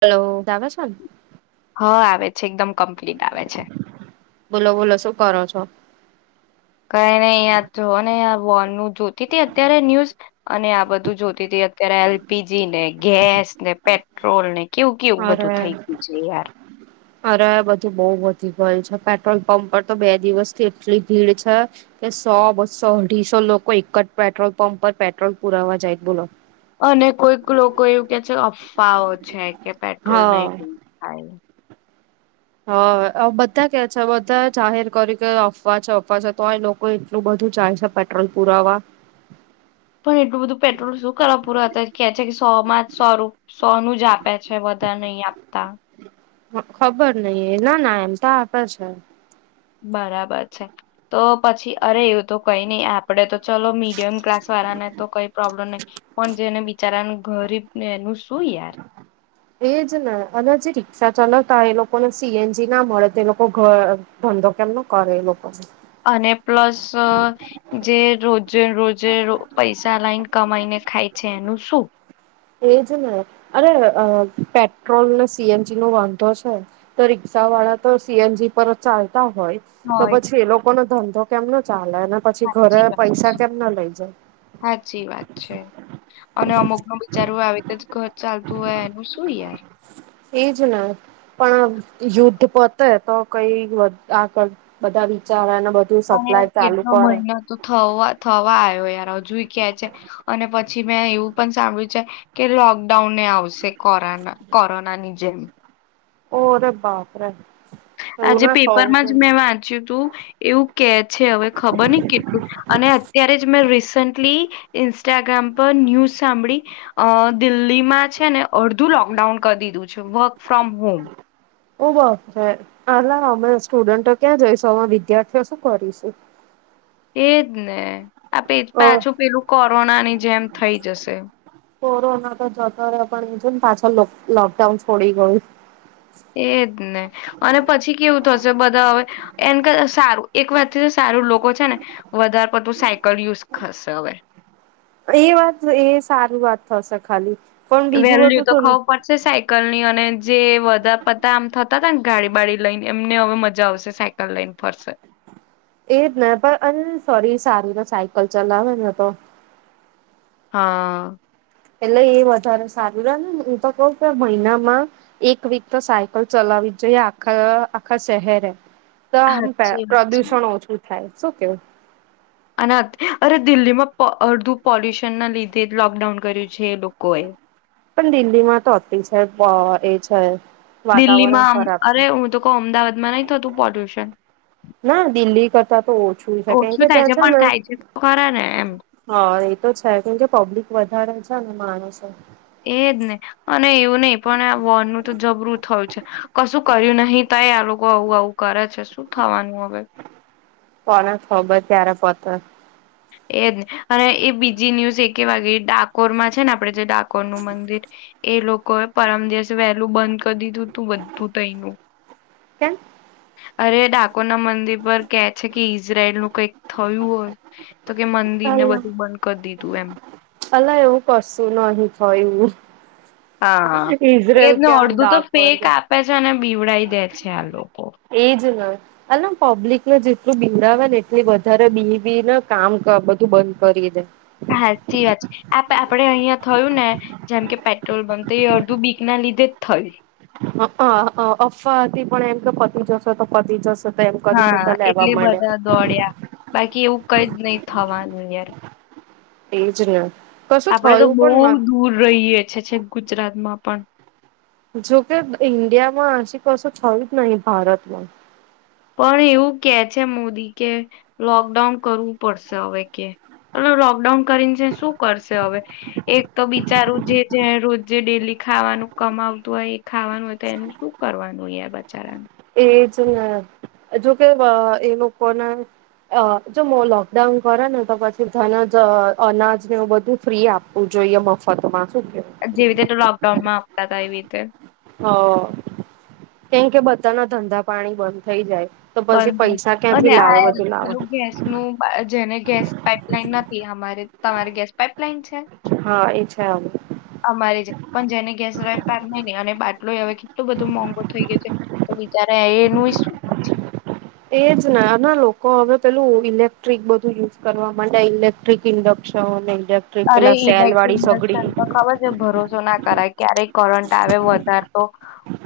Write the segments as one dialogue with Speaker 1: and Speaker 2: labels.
Speaker 1: Hello. આવે છે ને
Speaker 2: હા આવે છે એકદમ કમ્પ- કેમ્પ્લેટ આવે છે.
Speaker 1: બોલો બોલો શું કરો છો?
Speaker 2: કઈ નઈ યાર જોઓ ને યાર વોરનું જોતી તી અત્યારે ન્યૂઝ અને આ બધું જોતી હતી અત્યારે એલ પી જી ને, ગેસ ને, પેટ્રોલ ને કેવું કેવું બધું થઈ
Speaker 1: અરે
Speaker 2: ગયું છે. યાર.
Speaker 1: અરે બધું બઉ વધી ગયું છે. પેટ્રોલ પંપ પર તો બે દિવસથી એટલી ભીડ છે કે સો બસો અઢીસો લોકો એક જ પેટ્રોલ પંપ પર પેટ્રોલ પુરાવા જાય છે બોલો.
Speaker 2: અને કોઈક લોકો એવું કે છે પાવો છે. કે પેટ્રોલ નહી [inaudible] થાય.
Speaker 1: હ હવે બધા કે છે બધા જાહેર કર્યું કે અફવા છે અફવા છે તોય લોકો એટલું બધું જાય છે પેટ્રોલ પુરાવા.
Speaker 2: પણ એટલું બધું પેટ્રોલ શું કરવા પૂરું અત્યારે કે છે કે સો માં જ સો રૂ સો નું જ આપે છે વધારે નહી આપતા.
Speaker 1: ખબર નહીં. એ ના ના એમ તો આપે છે.
Speaker 2: બરાબર છે તો પછી અરે એવું તો કઈ ની આપણે તો. ચલો મીડિયમ ક્લાસ વાળાને તો કઈ પ્રોબ્લેમ નહીં પણ જેને બી બચારાનું ગરીબ ને એનું શું યાર.
Speaker 1: એ જ ને અને જે રિક્ષા ચાલવતા એ લોકોને સી એન જી ના મળે તો લોકો ઘ ધંધો કેમ નો કરે એ લોકો.
Speaker 2: અને પ્લસ અ જે રોજે રોજે પૈસા લાઇન કમાઈને ખાય છે એનું શું?
Speaker 1: એ જ ને અરે અહ પેટ્રોલ ને સી એન જી નો વાંધો છે. તો રિક્ષા વાળા તો સી એન જી પર ચાલ ચાલતા હોય તો
Speaker 2: હોય
Speaker 1: પછી એ લોકો નો ધંધો તો કેમનો ચા ચાલે અને પછી ઘરે
Speaker 2: સાચી વાત
Speaker 1: પૈસા
Speaker 2: છે.
Speaker 1: કેમ ના લઈ જાય.
Speaker 2: સાચી વાત છે અને અમુકનું બિચારું આવી રીતે જ ઘર ચાલતું હોય એનું શું યાર.
Speaker 1: એ જ ને. પણ યુદ્ધ પોતે તો કઈ આગળ બધા વિચાર એના
Speaker 2: પણ યાર કેટલો મહિનો તો થવ થવા આવ્યો યાર હજુય કેહ છે અને પછી. પછી મેં એવું પણ સાંભળ્યું છે કે લોકડાઉનને આવશે કોરો કોરોનાની જેમ.
Speaker 1: ઓ રે બાપરે એવું
Speaker 2: આજે
Speaker 1: ના થવું
Speaker 2: પેપરમાં જ
Speaker 1: જોઈએ
Speaker 2: મેં વાંચ્યું હતું એવું કે છે હવે ખબર ને કેટલું અને અત્યારે જ મેં રિસેન્ટલી. ઇન્સ્ટાગ્રામ પર ન્યૂઝ સાંભળી અહહ દિલ્હીમાં છે ને અડધું લોકડાઉન કરી દીધું છે વર્ક ફ્રોમ હોમ.
Speaker 1: ઓહ બાપરે અલા અમે સ્ટુડન્ટો ક્યાં જઈશું? અમે વિદ્યાર્થીઓ શું કરીશું?
Speaker 2: એ જ ને. આ [unintelligible]
Speaker 1: અ
Speaker 2: પાછું પેલું કોરોનાની જેમ થઈ જશે.
Speaker 1: કોરોના તો જતો રહ્યો પણ જોને પાછળ લોકડાઉન છોડી ગયું.
Speaker 2: એજ ને અને પછી કેવું થશે બધા હવે. એ સારું એક વાતથી તો સારું લોકો છે ને વધારે પડતું સાયકલ યુઝ કરશે હવે.
Speaker 1: એ વાત એ સારુ વાત થશે ખાલી. પણ બીજું
Speaker 2: વેલ્યુ
Speaker 1: બધું
Speaker 2: તો
Speaker 1: શું
Speaker 2: ખવું પડશે સાયકલ ની અને. જે બધા પતા આમ થતા હતા ને ગાડી બાાડી લઈને એમને હવે મજા આવશે સાયકલ લઈને ફરશે.
Speaker 1: એજ ને પણ અન સોરી સારુ સાયકલ ચલાવે ને તો.
Speaker 2: હા.
Speaker 1: એટલે એ વધારે સારું રહે ને હું તો કઉ કે મહિનામાં એક વીક તો સાયકલ ચલાવી જ જોઈએ આખા આખા શહેરે. તો આમ પ્ર
Speaker 2: સાચી વાત
Speaker 1: પ્રદૂષણ ઓછું. થાય શું કેવું.
Speaker 2: અના અ દિલ્હીમાં અડધું. પોલ્યુશન ના લીધે જ લોકડાઉન કર્યું છે લોકોએ.
Speaker 1: પણ દિલ્હી માં તો અતિ છે એ છે. વાતાવરણ
Speaker 2: દિલ્હીમાં
Speaker 1: ખરાબ
Speaker 2: અરે હું તો કહ અમદાવાદમાં નહી થતું પોલ્યુશન
Speaker 1: ના દિલ્હી કરતા તો ઓછું છે કેમકે
Speaker 2: ઓછું થાય
Speaker 1: ત્યાં છે
Speaker 2: પણ થાય છે તો ખરા ને એમ
Speaker 1: હા એ તો છે કેમકે પબ્લિક વધારે. [unintelligible]
Speaker 2: એજ ને. એવું નહી પણ આ વોન નું તો જબરું થયું છે. કશું કર્યું નહી તાય આ લોકો આવું આવું કરે છે શું થવાનું હવે.
Speaker 1: કોના ખબર ત્યારે પતે
Speaker 2: એજને અને એ બીજી ન્યુઝ એક વાગે ડાકોર માં છે ને આપે. ડાકોર નું મંદિર એ લોકો. કોઈ પરમ દિવસે વહેલું બંધ કરી દીધું તું બધું ત્યનું
Speaker 1: કેમ
Speaker 2: અરે ડાકોરના મંદિર પર કે છે કે ઈઝરાયલનું કઈક થયું હોય તો કે મંદિરને
Speaker 1: અલા
Speaker 2: બધું બંધ કરી દીધું એમ
Speaker 1: અલા એવું કરશું નહિ થયું.
Speaker 2: હા હા એ
Speaker 1: ઈઝરાયલ
Speaker 2: જને
Speaker 1: કે આમ
Speaker 2: અડધું તો
Speaker 1: ડાકર
Speaker 2: ફેક
Speaker 1: કે
Speaker 2: આપે છે ને બીવડાઈ દે છે આ લોકો
Speaker 1: એજ ન અ લ પબ્લિકે જેટલું બીવડાવે ને એટલી વધારે બીય બી ને કામ ક બધું બંધ કરી દે
Speaker 2: હાચી વાત છે આપ આપડે અહિયાં થયું ને જેમ કે પેટ્રોલ બન તો એ અડધું બીક ના લીધે જ થયું.
Speaker 1: અ અ અફવાથી પણ એમ તો પતી જશે તો પતી જશ
Speaker 2: હા એટલે બધા દોડ્યા બાકી એવું કઈ જ નઈ થવાનું યાર
Speaker 1: એજ ને કશું
Speaker 2: આપડે તો
Speaker 1: થયું
Speaker 2: બઉ
Speaker 1: પણ ના
Speaker 2: દૂર રહીએ છે છે ગુજરાતમાં પણ
Speaker 1: જોકે ઈન્ડિયામાં હસી કસો થયું જ નહી ભારતમાં
Speaker 2: પણ એવું કે છે મોદી કે લોકડાઉન કરવું પડશે હવે કે [unintelligible] લોકડાઉન કરીને છે શું કરશે હવે એક તો બિચારું જે જે રોજે ડેલી ખાવાનું કમાવતું હોય એ ખાવાનું હોય તો એનું શું કરવાનું હોય એ
Speaker 1: એજ ને અઝુ કે વ એ લોકોને અ જો મ લોકડાઉન કરે ને તો પછી ધનાજ અનાજને એવુ બધું ફ્રી આપવું જોઈએ મફતમાં. શું કેવું
Speaker 2: એક જેવી રીતે લોકડાઉનમાં [unintelligible] વીતે
Speaker 1: હ કેમ કે બધાના ધંધા પાણી બંધ થઈ જાય. તો પછી
Speaker 2: બંધ થઈ
Speaker 1: પૈસા ક્યાંથી
Speaker 2: અને
Speaker 1: લાવે
Speaker 2: આ
Speaker 1: બધું લાવે
Speaker 2: પેલું ગેસ નું જેને ગેસ પાઈપલાઈન ન થી અમારે તમારી ગેસ પાઇપલાઇન છે?
Speaker 1: હા એ છે.
Speaker 2: અમારે છે પણ જેને ગેસ [unintelligible] ની ને અને બાટલો એવે કેટલું બધું મોંઘો થઈ ગયો છે તો બિચારે એ નુ ઈ શું? [inaudible]
Speaker 1: એજ નાના લોકો હવે પેલું ઇલેક્ટ્રિક બધું યુઝ કરવા માટે ઇલેક્ટ્રિક ઇન્ડક્શન ને
Speaker 2: અરે ઇલેક્ટ્રિક ઇન્ડક્શન તો ખબર છે ભરોસો ના ક કરાય. ક્યારેય કરંટ આવે વધાર તો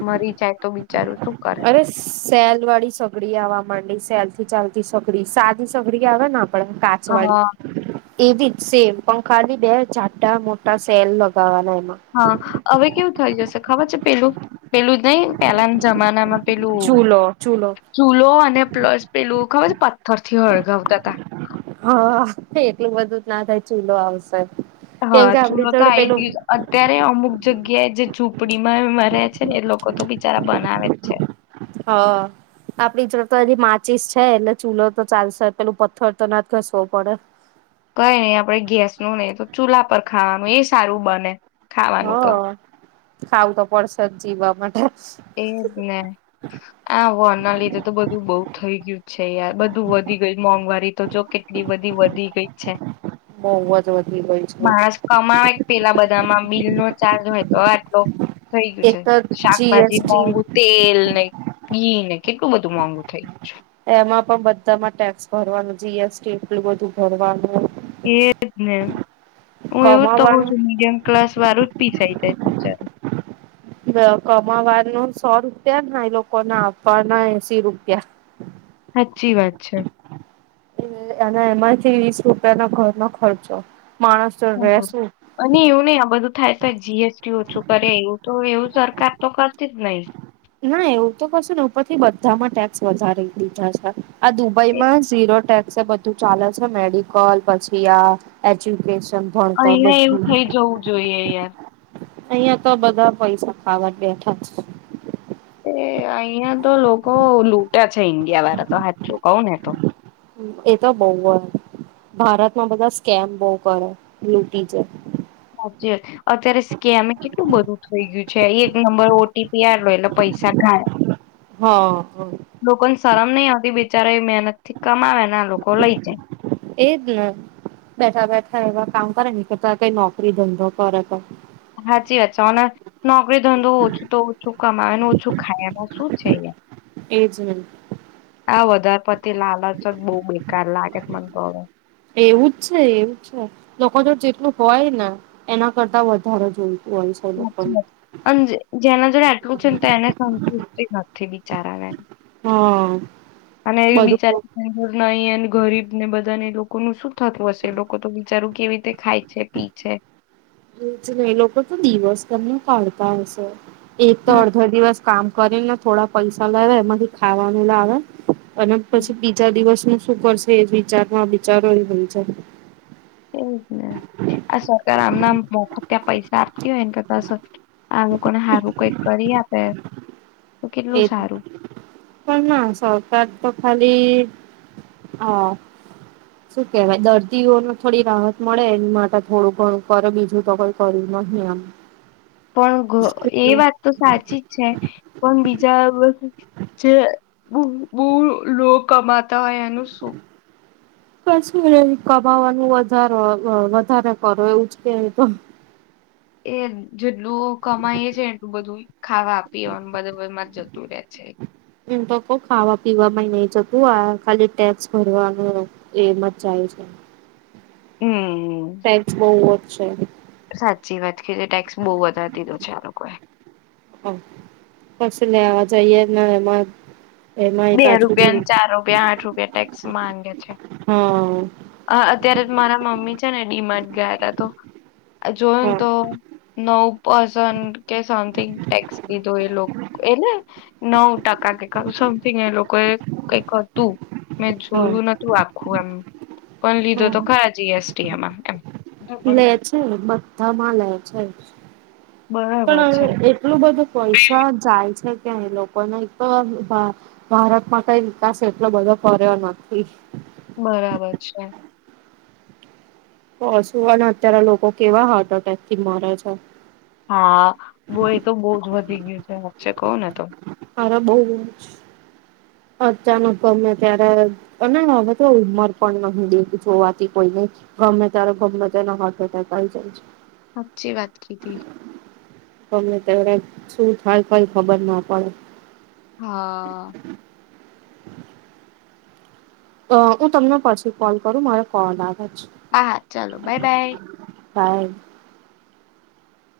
Speaker 2: મરી જાય તો બિચારું શું કરે
Speaker 1: અરે સ સેલ વાળી સગડી આવા માંડી સેલ થી ચાલતી સગડી સાદી સગડી આવેન પણ
Speaker 2: હા
Speaker 1: કાચવાળી એવી જ સેમ પણ ખાલી બે ઝાટા મોટા સેલ લગાવાના.
Speaker 2: હા હવે કેવું થઈ જશે. ખબર છે પેલું પેલું જ નઈ પેલાના જમાનામાં. પેલું
Speaker 1: ચૂલો ચૂલો
Speaker 2: ચૂલો અને પ્લસ પેલું ખબર છે. તરથી હળગાવતા કાક.
Speaker 1: હા એટલું બધું જ ના થાય ચૂલો આવશે. કેમ
Speaker 2: હા
Speaker 1: કે
Speaker 2: ચૂલો
Speaker 1: આપડી
Speaker 2: તો
Speaker 1: જોડે
Speaker 2: આઈ
Speaker 1: પેલું
Speaker 2: ગયું અત્યારે અમુક. જગ્યાએ જે ઝૂંપડીમાં રે છે ને એ લોકો તો બિચારા બનાવે જ છે.
Speaker 1: હ આપડી જોડે તો હજી માચીસ છે એટલે ચૂલો તો ચાલશે પેલું પથ્થર તો ના ઘસવો પડે.
Speaker 2: કઈ નહી આપે ગેસ ન નહી તો ચૂલા પર ખાવાનું એ સારું બને.
Speaker 1: હ.
Speaker 2: ખાવાનું તો
Speaker 1: ખાવુ તો પડશે જ જીવવા માટે.
Speaker 2: એજ ને આ વોર ના લીધે તો બધું બઉુ થઈ ગયું છે યાર બધું વધી ગઈ મોંઘવારી તો જો કેટલી બધી વધી ગઈ છે.
Speaker 1: બહુ જ વધી ગયું છે
Speaker 2: માણસ કમાવે પેલા બ આમાં બિલ નો ચાર્જ હોય તો આ આટલો. થઈ ગયું
Speaker 1: એક
Speaker 2: છે
Speaker 1: તો
Speaker 2: શાક. ભાજી
Speaker 1: જીએસટી
Speaker 2: મોંઘુ તેલ નહી. ઈ કેટલું બધું મોઘુ થઈ ગુ છે.
Speaker 1: એમાં પણ બધામાં ટેક્સ ભરવાનું જી એસ ટી એટલું બધું ભરવાનું
Speaker 2: એ જ ને. હું એવું જ તો કઉ
Speaker 1: કમાવાનું
Speaker 2: છું મીડિયમ ક્લાસ વાળું જ પી થઈ જાય પિચર.
Speaker 1: ક કમાવાનું સો રૂપિયા એ લોકોને આપવાના એશી રૂપિયા.
Speaker 2: સાચી વાત છે.
Speaker 1: એના એમાંથી વીસ રૂપિયાનો ઘરનો ખર્ચો. માણસ તો રહેશું
Speaker 2: અને એવું નહી આ બધું થાય તો જી એસ ટી ઓછું કરે એવું તો એવું સરકાર તો કરતી જ નહી.
Speaker 1: ના એવું તો કશું ને ઉપરથી બધામાં ટેક્સ વધારી દીધા છે. આ દુબઈમાં ઝીરો ટેક્ બધું ચાલે છે મેડિકલ પછી, આ એજ્યુકે
Speaker 2: અહિયાં એવું થઇ જવું જોઈએ યાર.
Speaker 1: અહિયાં તો બધા પૈસા ખાવટ બેઠા છે.
Speaker 2: એ અહિયાં તો લોકો લૂટ્યા છે ઈન્ડિયા વાળા તો હા કઉ ને તો.
Speaker 1: એ તો બવ હોય ભારતમાં બધા સ્કેમ બવ કરે લૂટી જાય.
Speaker 2: સાચી વાત છે અત્યારે સ્કેમે કેટલું બધું થઈ ગયું છે એક નંબર ઓટીપી આલ્યો એટલે પૈસા ઘાટ.
Speaker 1: હા હા
Speaker 2: લોકોને સારમ નહી આવતી બે બેચાર મહેનત થી કમાવે ને આ લોકો લઈ જાય.
Speaker 1: એજ ને બેઠા બેઠા એવા કામ કરે ને કરતા કઈ નોકરી ધંધો કરે તો.
Speaker 2: હાચી વાત ચાના નોકરી ધંધો ઓછું તો. ઓછું કમાવે અને ઓછું ખાય એમાં શું છે.
Speaker 1: એજ ને
Speaker 2: આ વધારે પતિ લાલ જ બહુ બેકાર લાગે મને તો હવે.
Speaker 1: એવું જ છે એવું છે લોકો જો જેટલું હોય ને એના કરતા વધારે જોએ.
Speaker 2: અન જેના જેન એટલું છે ને તો એને સંતુષ્ટિ નથી બિચારાને.
Speaker 1: હા,
Speaker 2: એ
Speaker 1: બધું.
Speaker 2: બિચારા અહી અને ગરીબ ને બધા ને લોકોનું શું થતું હશે લોકો તો વિચારું કેવી રીતે ખાય છે, પી છે.
Speaker 1: એ જ ને એ લોકો તો દિવસ તમને કાઢતા હશે. એક તો
Speaker 2: હમ
Speaker 1: અડધો દિવસ કામ કરી ને થોડા પૈસા લાવે એમાંથી ખાવાનું લાવે અને
Speaker 2: હમ
Speaker 1: પછી બીજા દિવસનું શું કરશે એ જ વિચારમાં વિચારો એ વિચારે.
Speaker 2: એજ ને આ સરકાર આમના મોત ત્યાં પૈસા આપતી હોય ને કરતા આ લોકોને સારું કઈક કરી આપે તો કેટલું
Speaker 1: એ
Speaker 2: સારું
Speaker 1: પણ ના સરકાર તો ખાલી હા શું કેહેવાય દર્દીઓને થોડી રાહત મળે એ માટે થોડું ઘણું કરે બીજું તો કોઈ કર્યું નહી એમ.
Speaker 2: પણ અ એ વાત તો સાચી જ છે પણ બીજ [unintelligible] જે બૂ લો લો કમાતા હોય એનું શું.
Speaker 1: કશી કમાવાનું વધાર વધારે કરો એવું જ કેયે એતો.
Speaker 2: એજ ને. જેટલું કમાય છે એટલું બધું. ખાવા પીવાનું બધમાં [unintelligible] જતું રે છે.
Speaker 1: [unintelligible] તો ખાવા પીવા નહી જકું આ ખાલી ટેક્સ ભરવાનું એમ જ જાય છે.
Speaker 2: હમ
Speaker 1: ટેસ્ટ બહ છે.
Speaker 2: સાચી વાત કધી ટેક્સ બહુ વધારિ દીધો છે આ લોકોએ.
Speaker 1: હ પસી લેવા જઈ એ ના એમાં. એમાં
Speaker 2: બે
Speaker 1: પાછું
Speaker 2: રૂપિયાને ચાર રૂપિયા આઠ રૂપિયા ટક. માંગે. છે
Speaker 1: હા
Speaker 2: અત્યારે મારા મમ્મી છે ને ડીમાં જ ગયા હતા તો. આ જોયે ને
Speaker 1: હા
Speaker 2: તો નવ. પસન કે સમથિંગ ટેક્સ લીધો એ લોકો એને નવ ટકા કે ક એ લોકો એ કઈક હતું. મેં
Speaker 1: હા
Speaker 2: જોયું નતું આખું એમ. પન લીધો તો ખરા જીએસ. [unintelligible]
Speaker 1: ને છે બધા મા લે છે.
Speaker 2: બરાબર
Speaker 1: પણ
Speaker 2: છે
Speaker 1: એટલું બધું પૈસા જાય છે. ક્યાં એ લોકોને એક તો ભા ભારતમાં કઈ વિકાસ એટલો બધો કર્યો નથી.
Speaker 2: બરાબર છે.
Speaker 1: પશુ અને અત્યારે લોકો કેવા હાર્ટ એટેક થી મરે છે.
Speaker 2: હા બો એ તો બહ જ વધી ગયું છે વાશે કહું ને તો.
Speaker 1: હાર બોજ. અચાનક ગમે ત્યારે અને હવે તો ઉમર પણ ન બે જોવાતી કોઈ ન ગમે ત્યારે ગમે તેને હ થઈ જાય છે.
Speaker 2: હાચી વાત કીધી.
Speaker 1: તમે ત્યારે શું થાય કોઈ ખબર ના પડે.
Speaker 2: હા
Speaker 1: અ હું તમને પરસે કોલ કરું મારે કોલ આવ જ.
Speaker 2: હા ચાલો બાય બાય.
Speaker 1: બાય.